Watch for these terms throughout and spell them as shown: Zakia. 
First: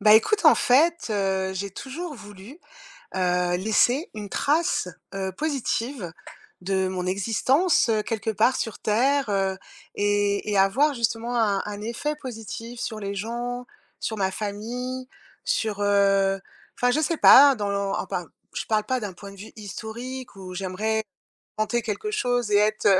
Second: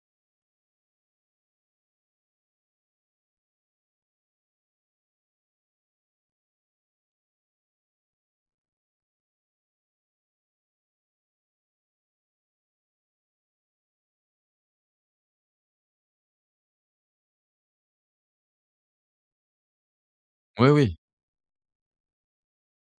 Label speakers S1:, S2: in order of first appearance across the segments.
S1: Bah, écoute, en fait, j'ai toujours voulu, laisser une trace, positive de mon existence, quelque part sur terre, et avoir justement un effet positif sur les gens, sur ma famille, sur, enfin, je sais pas, dans l'en enfin, je parle pas d'un point de vue historique où
S2: Oui, oui.
S1: j'aimerais tenter quelque chose et être,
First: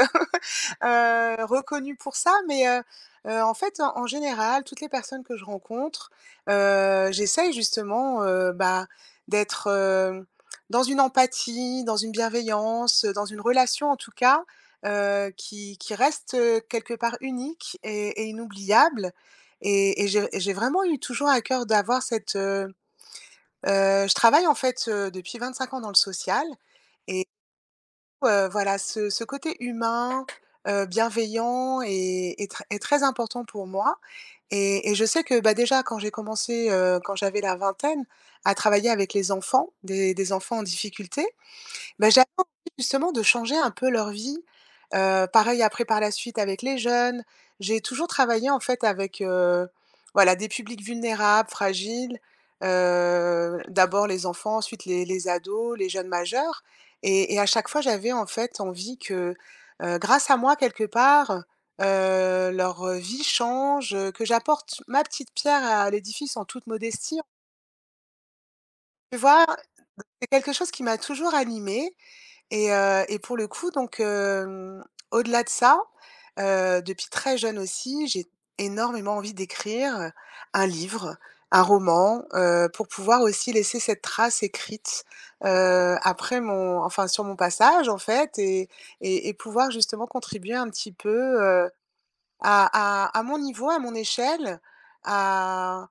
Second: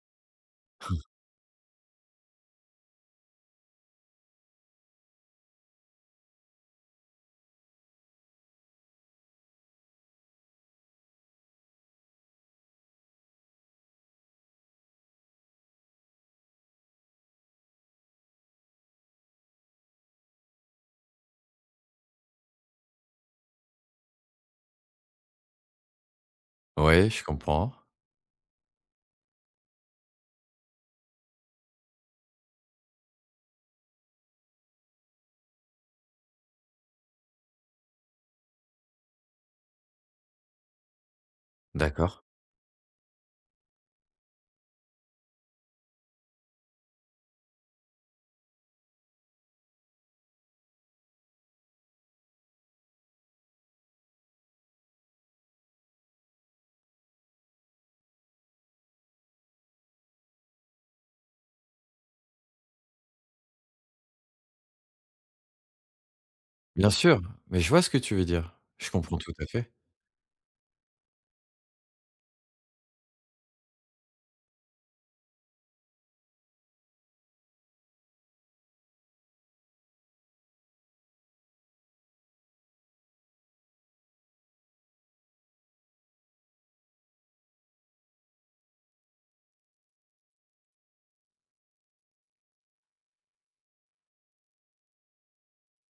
S1: heu, reconnue pour ça, mais en fait, en général, toutes les personnes que je rencontre, j'essaye justement, bah, d'être, dans une empathie, dans une bienveillance, dans une relation en tout cas, qui reste, quelque part unique et inoubliable et j'ai vraiment eu toujours à cœur d'avoir cette. Heu, je travaille en fait, depuis 5 ans dans le social.
S2: Oui, je
S1: Et
S2: comprends.
S1: Voilà, ce côté humain, bienveillant est très important pour moi et je sais que, bah, déjà quand j'ai commencé, quand j'avais la vingtaine à travailler avec les enfants, des enfants en difficulté, bah,
S2: D'accord.
S1: j'avais envie justement de changer un peu leur vie. Pareil après par la suite avec les jeunes. J'ai toujours travaillé en fait avec, voilà des publics vulnérables, fragiles, d'abord les enfants, ensuite les ados, les jeunes majeurs et à chaque fois j'avais en fait envie que, grâce à moi quelque part, leur vie change, que j'apporte ma petite pierre à l'édifice en toute
S2: Bien
S1: modestie.
S2: sûr, mais je vois ce que tu veux dire. Je
S1: Tu
S2: comprends tout
S1: vois?
S2: à fait.
S1: C'est quelque chose qui m'a toujours animée et pour le coup donc, au-delà de ça, depuis très jeune aussi, j'ai énormément envie d'écrire un livre, un roman, pour pouvoir aussi laisser cette trace écrite, après mon enfin sur mon passage en fait et pouvoir justement contribuer un petit peu, à mon niveau, à mon échelle, à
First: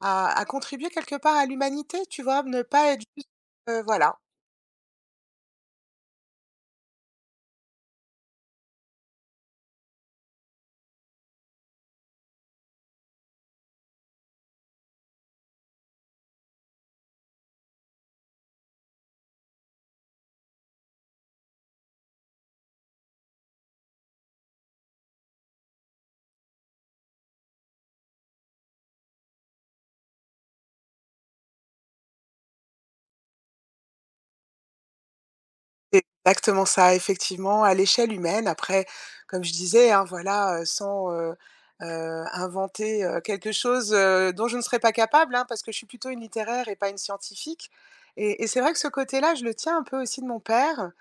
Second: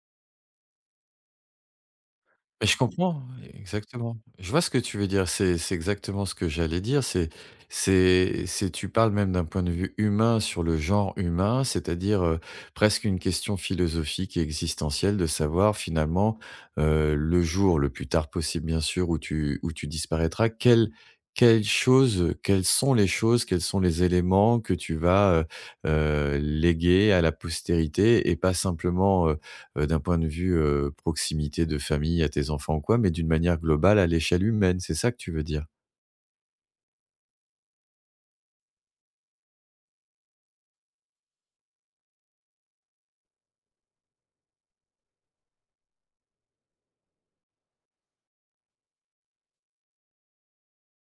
S1: à contribuer quelque part à l'humanité, tu vois? Ne
S2: Mais je
S1: pas être
S2: comprends,
S1: juste
S2: exactement.
S1: voilà.
S2: Je vois ce que tu veux dire. C'est exactement ce que j'allais dire. C'est tu parles même d'un point de vue humain sur le genre humain, c'est-à-dire, presque une question philosophique et existentielle de savoir finalement, le jour le plus tard possible bien sûr où tu disparaîtras, quelles choses, quelles sont les choses, quels sont les éléments que tu vas, léguer à la postérité et pas simplement, d'un point de vue, proximité de famille à tes enfants ou quoi, mais d'une manière globale à l'échelle humaine, c'est ça que tu veux dire?
S1: C'est exactement ça, effectivement, à l'échelle humaine. Après, comme je disais, hein, voilà, sans, inventer, quelque chose, dont je ne serais pas capable, hein, parce que je suis plutôt une littéraire et pas une scientifique et c'est vrai que ce côté-là, je le tiens un peu aussi de mon père,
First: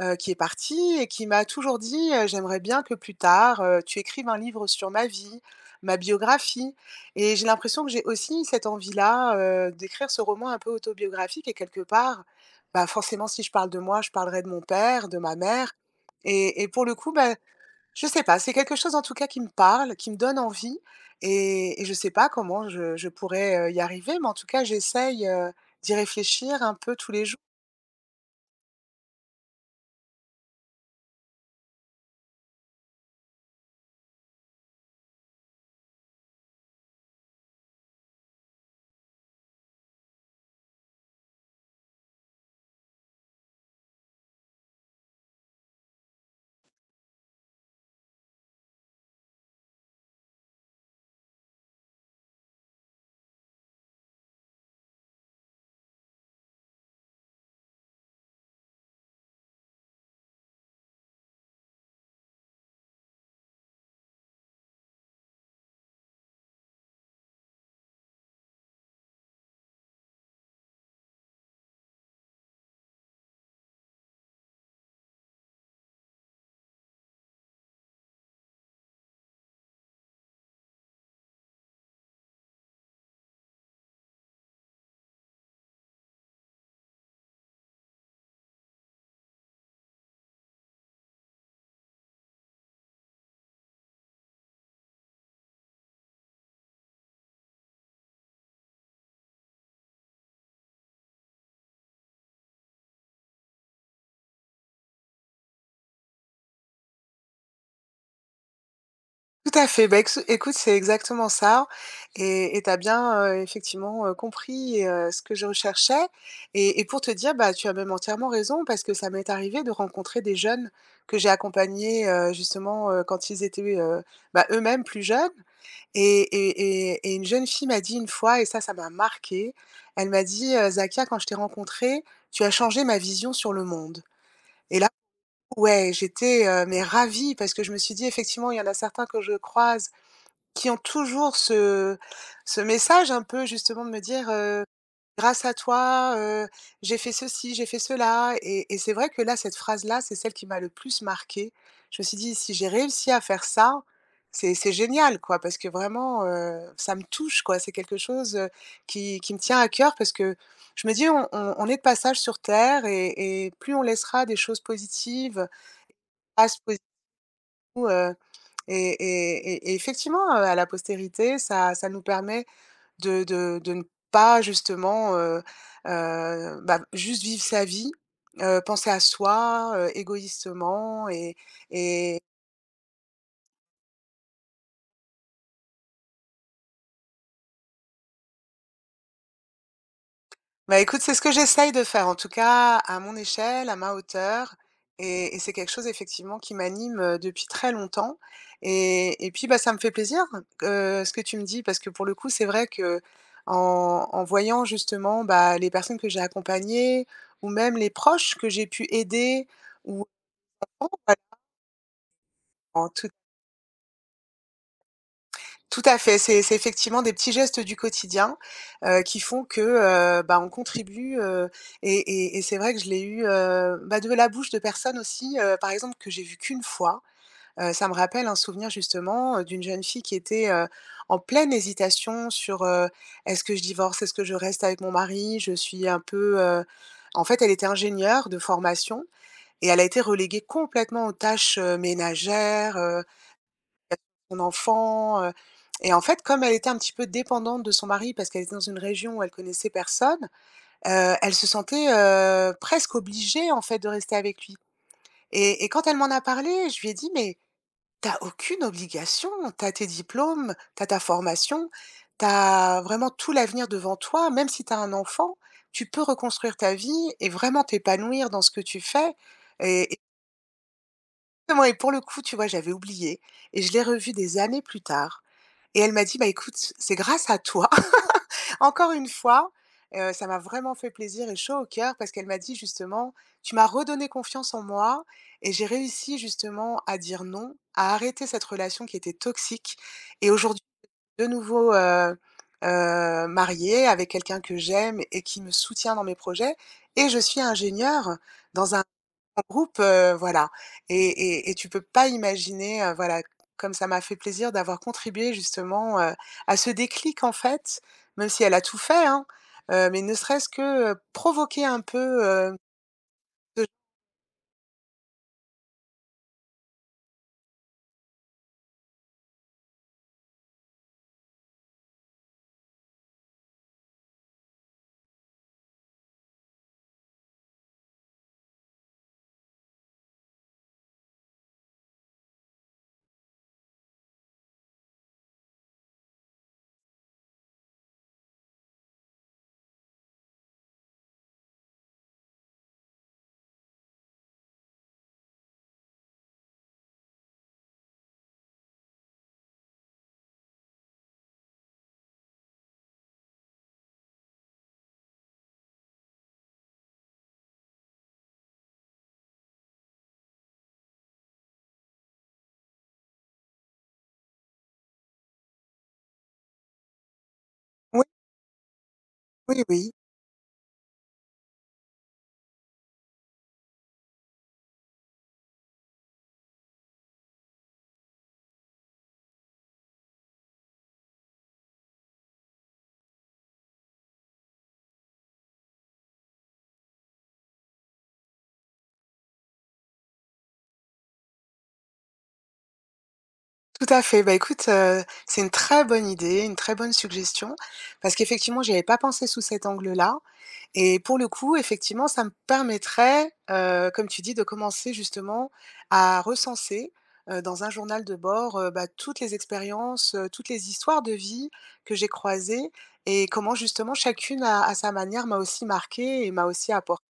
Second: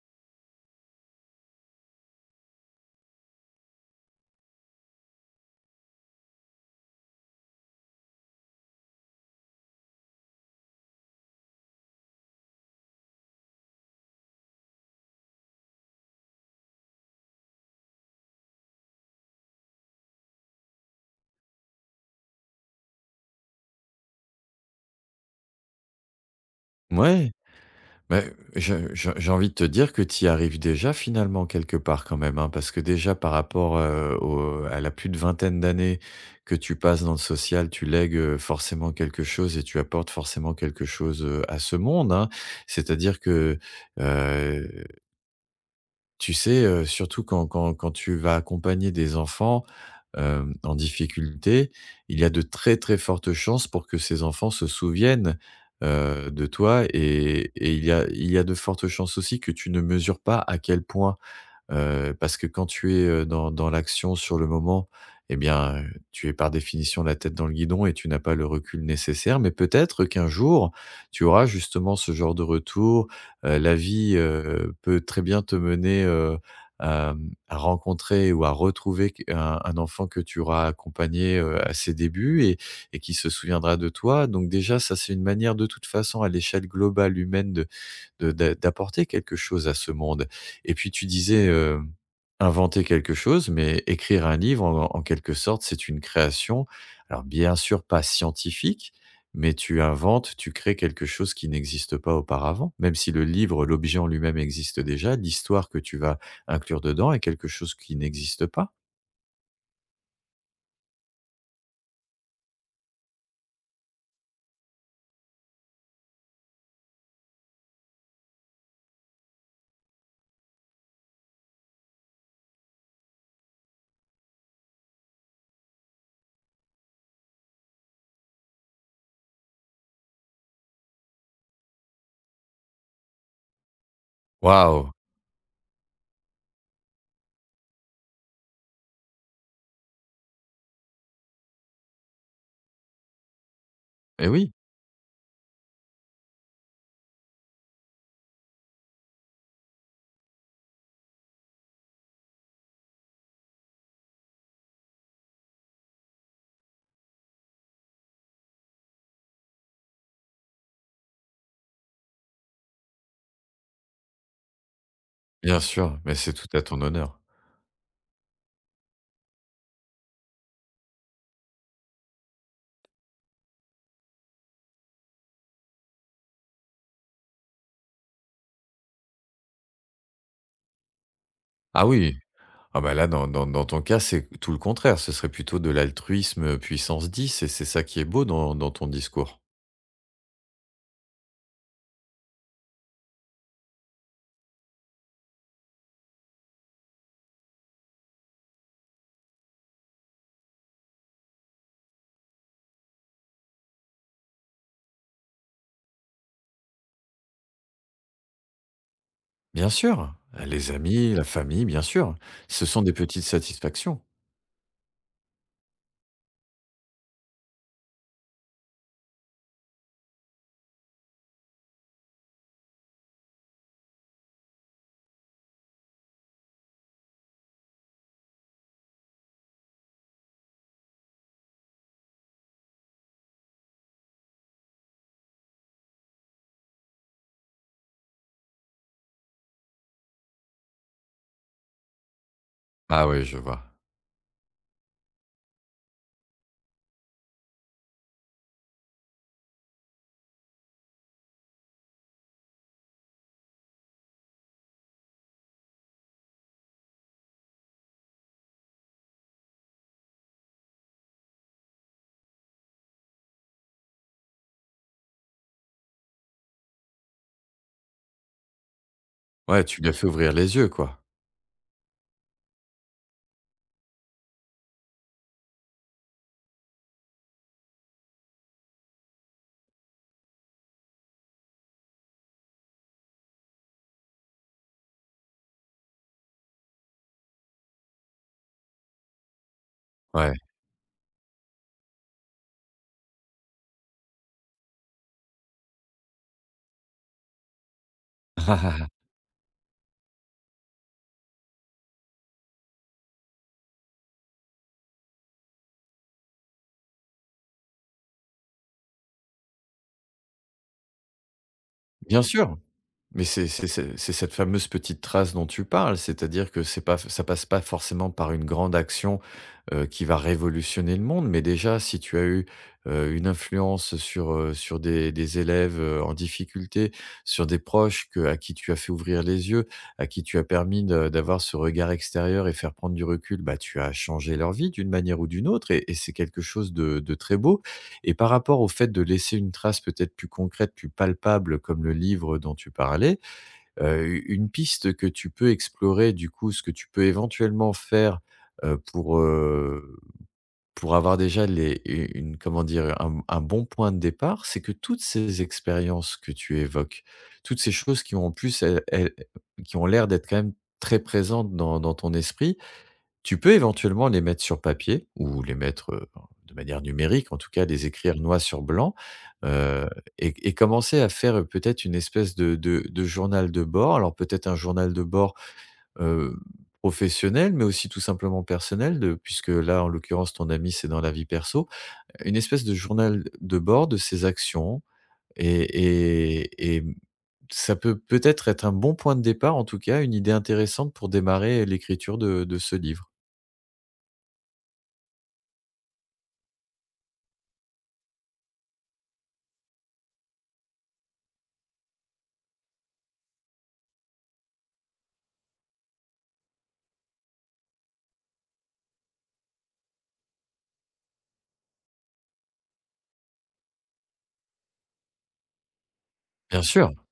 S1: qui est parti et qui m'a toujours dit, «J'aimerais bien que plus tard, tu écrives un livre sur ma vie, ma biographie» et j'ai l'impression que j'ai aussi cette envie-là, d'écrire ce roman un peu autobiographique et quelque part, bah, forcément, si je parle de moi, je parlerai de mon père, de ma mère et pour le coup, bah, je sais pas, c'est quelque chose en tout cas qui me parle, qui me donne envie et je sais pas comment je pourrais, y arriver, mais en tout cas, j'essaye, d'y réfléchir un peu tous les
S2: Ouais,
S1: jours.
S2: mais je j'ai envie de te dire que tu y arrives déjà finalement quelque part quand même, hein, parce que déjà par rapport, au à la plus de vingtaine d'années que tu passes dans le social, tu lègues, forcément quelque chose et tu apportes forcément quelque chose, à ce monde, hein. C'est-à-dire que, heu tu sais, surtout quand quand tu vas accompagner des enfants, en difficulté, il y a de très, très fortes chances pour que ces enfants se souviennent, de toi et il y a de fortes chances aussi que tu ne mesures pas à quel point. Parce que quand tu es, dans l'action sur le moment, eh bien, tu es par définition la tête dans le guidon et tu n'as pas le recul nécessaire. Mais peut-être qu'un jour, tu auras justement ce genre de retour. La vie, peut très bien te mener, à, mmh, à rencontrer ou à retrouver q un enfant que tu auras accompagné, à ses débuts et qui se souviendra de toi. Donc déjà, ça, c'est une manière de toute façon à l'échelle globale humaine de d'a d'apporter quelque chose à ce monde. Et puis tu disais, inventer quelque chose, mais écrire un livre en quelque sorte, c'est une création. Alors bien sûr pas scientifique, mais tu inventes, tu crées quelque chose qui n'existe pas auparavant. Même si le livre, l'objet en lui-même existe déjà, l'histoire que tu vas inclure dedans est quelque chose qui n'existe pas.
S1: Tout à fait. Bah, ex écoute, c'est exactement ça et tu as bien, effectivement, compris, ce que je recherchais et pour te dire, bah, tu as même entièrement raison parce que ça m'est arrivé de rencontrer des jeunes que j'ai accompagnés, justement, quand ils étaient, bah, eux-mêmes plus jeunes et une jeune fille m'a dit une fois et ça m'a marqué. Elle m'a dit: Zakia, quand je t'ai rencontrée, tu as changé ma vision sur le monde». Et là,
S2: Waouh!
S1: ouais, j'étais, mais ravie parce que je me suis dit: «Effectivement, il y en a certains que je croise qui ont toujours ce message un peu justement de me dire,
S2: Et oui,
S1: "Grâce à toi, j'ai fait ceci, j'ai fait cela"» et c'est vrai que là, cette phrase-là, c'est celle qui m'a le plus marquée. Je me suis dit: «Si j'ai réussi à faire ça, c'est génial quoi» parce que vraiment, ça me touche quoi. C'est quelque chose, qui me tient à cœur parce que je me dis: «On est de passage sur terre et plus on laissera des choses positives
S2: bien sûr, mais c'est
S1: à
S2: tout à ton honneur.
S1: ce et effectivement, à la postérité, ça nous permet de ne pas justement, bah, juste vivre sa vie, penser à soi, égoïstement». Et
S2: Ah oui! Ah bah là, dans dans ton cas, c'est tout le contraire. Ce serait plutôt de l'altruisme, puissance 10 et c'est ça qui est beau dans ton discours.
S1: bah, écoute, c'est ce que j'essaye de faire, en tout cas à mon échelle, à ma hauteur et c'est quelque chose effectivement qui m'anime, depuis très longtemps et puis, bah, ça me fait plaisir, ce que tu me dis parce que pour le coup, c'est vrai qu'en en voyant justement, bah, les personnes que j'ai accompagnées ou même les proches que j'ai pu aider
S2: Bien
S1: ou
S2: sûr, les amis, la famille, bien sûr. Ce sont
S1: en,
S2: des petites satisfactions.
S1: tout à fait, c'est effectivement des petits gestes du quotidien, qui font que, bah, on contribue, et c'est vrai que je l'ai eu, bah, de la bouche de personnes aussi, par exemple, que j'ai vu qu'une fois. Ça me rappelle un souvenir justement, d'une jeune fille qui était, en pleine hésitation sur, «Est-ce que je divorce? Est-ce que je reste avec mon mari?» Je suis un peu, en fait, elle était ingénieure de formation et elle a été reléguée complètement aux tâches, ménagères,
S2: Ah oui, je vois.
S1: son enfant, et en fait, comme elle était un petit peu dépendante de son mari parce qu'elle était dans une région où elle connaissait personne, elle se sentait, presque obligée, en fait, de rester avec lui et quand elle m'en a parlé, je lui ai dit: «Mais t'as aucune obligation, t'as tes diplômes, t'as ta formation, t'as vraiment tout l'avenir devant toi, même si t'as un enfant, tu peux reconstruire ta vie et vraiment t'épanouir dans ce que tu fais».
S2: Ouais, tu lui as
S1: et
S2: fait ouvrir les yeux, quoi.
S1: et moi, et pour le coup, tu vois, j'avais oublié et je l'ai revu des années plus tard. Et elle m'a dit: «Bah, écoute, c'est grâce à toi». Encore une fois, ça m'a vraiment fait plaisir et chaud au cœur parce qu'elle m'a dit justement: «Tu m'as redonné confiance en moi et j'ai réussi justement à dire non, à arrêter cette relation qui était toxique et
S2: Ouais.
S1: aujourd'hui de nouveau, mariée avec quelqu'un que j'aime et qui me soutient dans mes projets et je suis ingénieure dans un groupe, voilà». Et tu peux pas imaginer, voilà, comme ça m'a fait plaisir d'avoir contribué justement, à ce déclic en fait, même si elle a tout fait, hein, mais ne serait-ce que, provoquer un
S2: Bien
S1: peu,
S2: sûr. Mais c'est
S1: ce
S2: c'est c'est c'est cette fameuse petite trace dont tu parles, c'est-à-dire que c'est pas, ça passe pas forcément par une grande action, qui va révolutionner le monde, mais déjà si tu as eu, une influence sur, sur des élèves, en difficulté, sur des proches que à qui tu as fait ouvrir les yeux, à qui tu as permis de d'avoir ce regard extérieur et faire prendre du recul, bah, tu as changé leur vie d'une manière ou d'une autre et c'est quelque chose de très beau et par rapport au fait de laisser une trace peut-être plus concrète, plus palpable comme le livre dont tu parlais. Heu, une piste que tu peux explorer, du coup, ce que tu peux éventuellement faire, heu, pour, heu, pour avoir déjà les, une, comment dire? Un bon point de départ, c'est que toutes ces expériences que tu évoques, toutes ces choses qui ont en plus, elles qui ont l'air d'être quand même très présentes dans ton esprit, tu peux éventuellement les mettre sur papier ou les mettre, de manière numérique, en tout cas les
S1: oui,
S2: écrire noir sur blanc,
S1: oui,
S2: heu
S1: oui.
S2: et commencer à faire, peut-être une espèce de journal de bord. Alors peut-être un journal de bord, heu, professionnel, mais aussi tout simplement personnel, de puisque là, en l'occurrence, ton ami, c'est dans la vie perso. Une espèce de journal de bord de ses actions et et mmh, ça peut peut-être être un bon point de départ, en tout cas, une idée intéressante pour démarrer l'écriture de ce livre.
S1: Tout à fait. Bah, écoute, c'est une très bonne idée, une très bonne suggestion parce qu'effectivement, j'y avais pas pensé sous cet angle-là et pour le coup, effectivement, ça me permettrait, comme tu dis, de commencer justement à recenser, dans un journal de bord, bah, toutes les expériences, toutes les histoires de vie que j'ai croisées et comment justement chacune à sa manière m'a aussi marquée et m'a
S2: Bien
S1: aussi
S2: sûr.
S1: apporté.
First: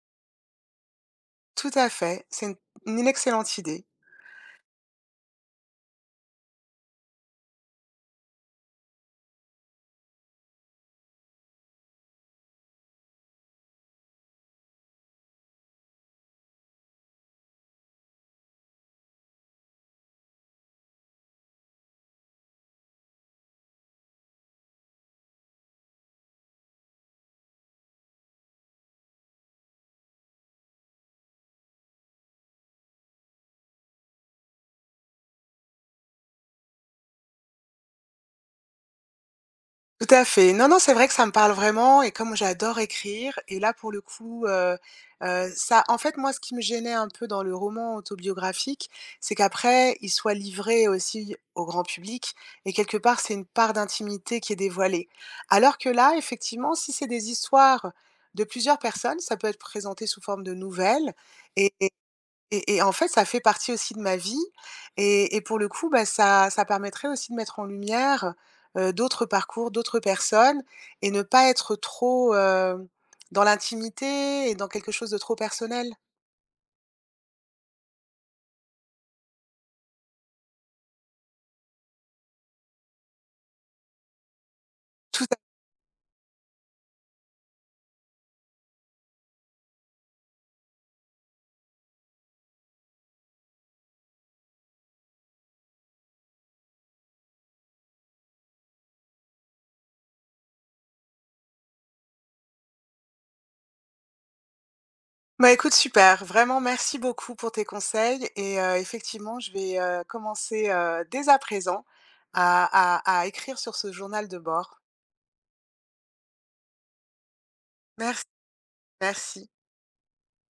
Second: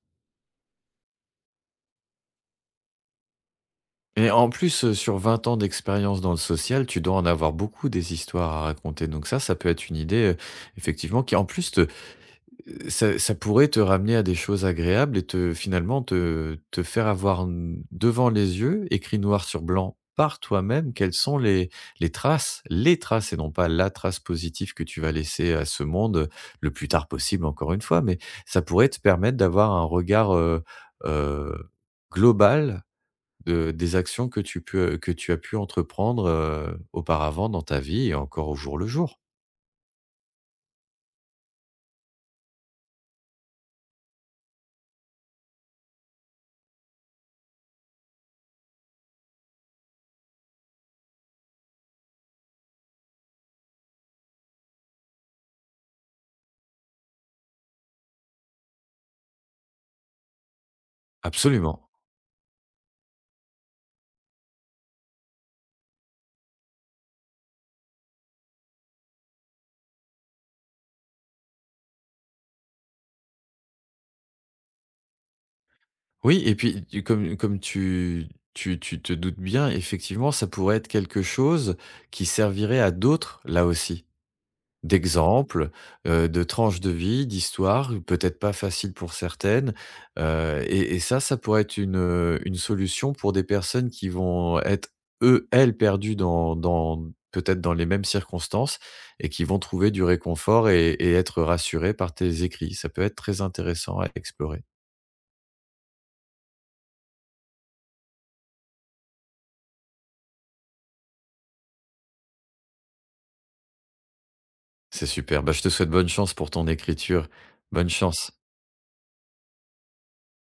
S1: Tout à fait, c'est une excellente idée.
S2: Et en plus, sur 20 ans d'expérience dans le social, tu dois en avoir beaucoup des histoires à raconter. Donc ça peut être une idée, effectivement, qui en plus te, ça ça pourrait te ramener à des choses agréables et te finalement te faire avoir n devant les yeux, écrit noir sur blanc par toi-même, quelles sont les, les traces et non pas la trace positive que tu vas laisser à ce monde, le plus tard possible encore une fois. Mais ça pourrait te permettre d'avoir un regard, heu, global de des actions que tu peux, que tu as pu entreprendre, auparavant dans ta vie et encore au jour le jour.
S1: Tout à fait. Non, non, c'est vrai que ça me parle vraiment et comme j'adore écrire et là, pour le coup, ça en fait, moi, ce qui me gênait un peu dans le roman autobiographique, c'est qu'après, il soit livré aussi au grand public et quelque part, c'est une part d'intimité qui est dévoilée. Alors que là, effectivement, si c'est des histoires de plusieurs personnes, ça peut être présenté sous forme de nouvelles et
S2: Absolument.
S1: et en fait, ça fait partie aussi de ma vie et pour le coup, bah, ça permettrait aussi de mettre en lumière, d'autres parcours, d'autres personnes et ne pas être trop, dans l'intimité et dans quelque chose de trop personnel.
S2: Oui et puis tu, comme comme tu tu te doutes bien, effectivement, ça pourrait être quelque chose qui servirait à d'autres, là aussi.
S1: Tout à
S2: D'exemples, de tranches de vie, d'histoires, peut-être pas faciles pour certaines, et ça pourrait être une solution pour des personnes qui vont être eux, elles, perdues dans peut-être dans les mêmes circonstances et qui vont trouver du réconfort et être rassurées par tes écrits. Ça peut être très intéressant à explorer.
S1: bah, écoute, super, vraiment merci beaucoup pour tes conseils et effectivement, je vais, commencer, dès à présent à écrire sur ce journal de bord.
S2: C'est super, bah, je te souhaite bonne chance pour ton écriture. Bonne
S1: Merci,
S2: chance.
S1: merci.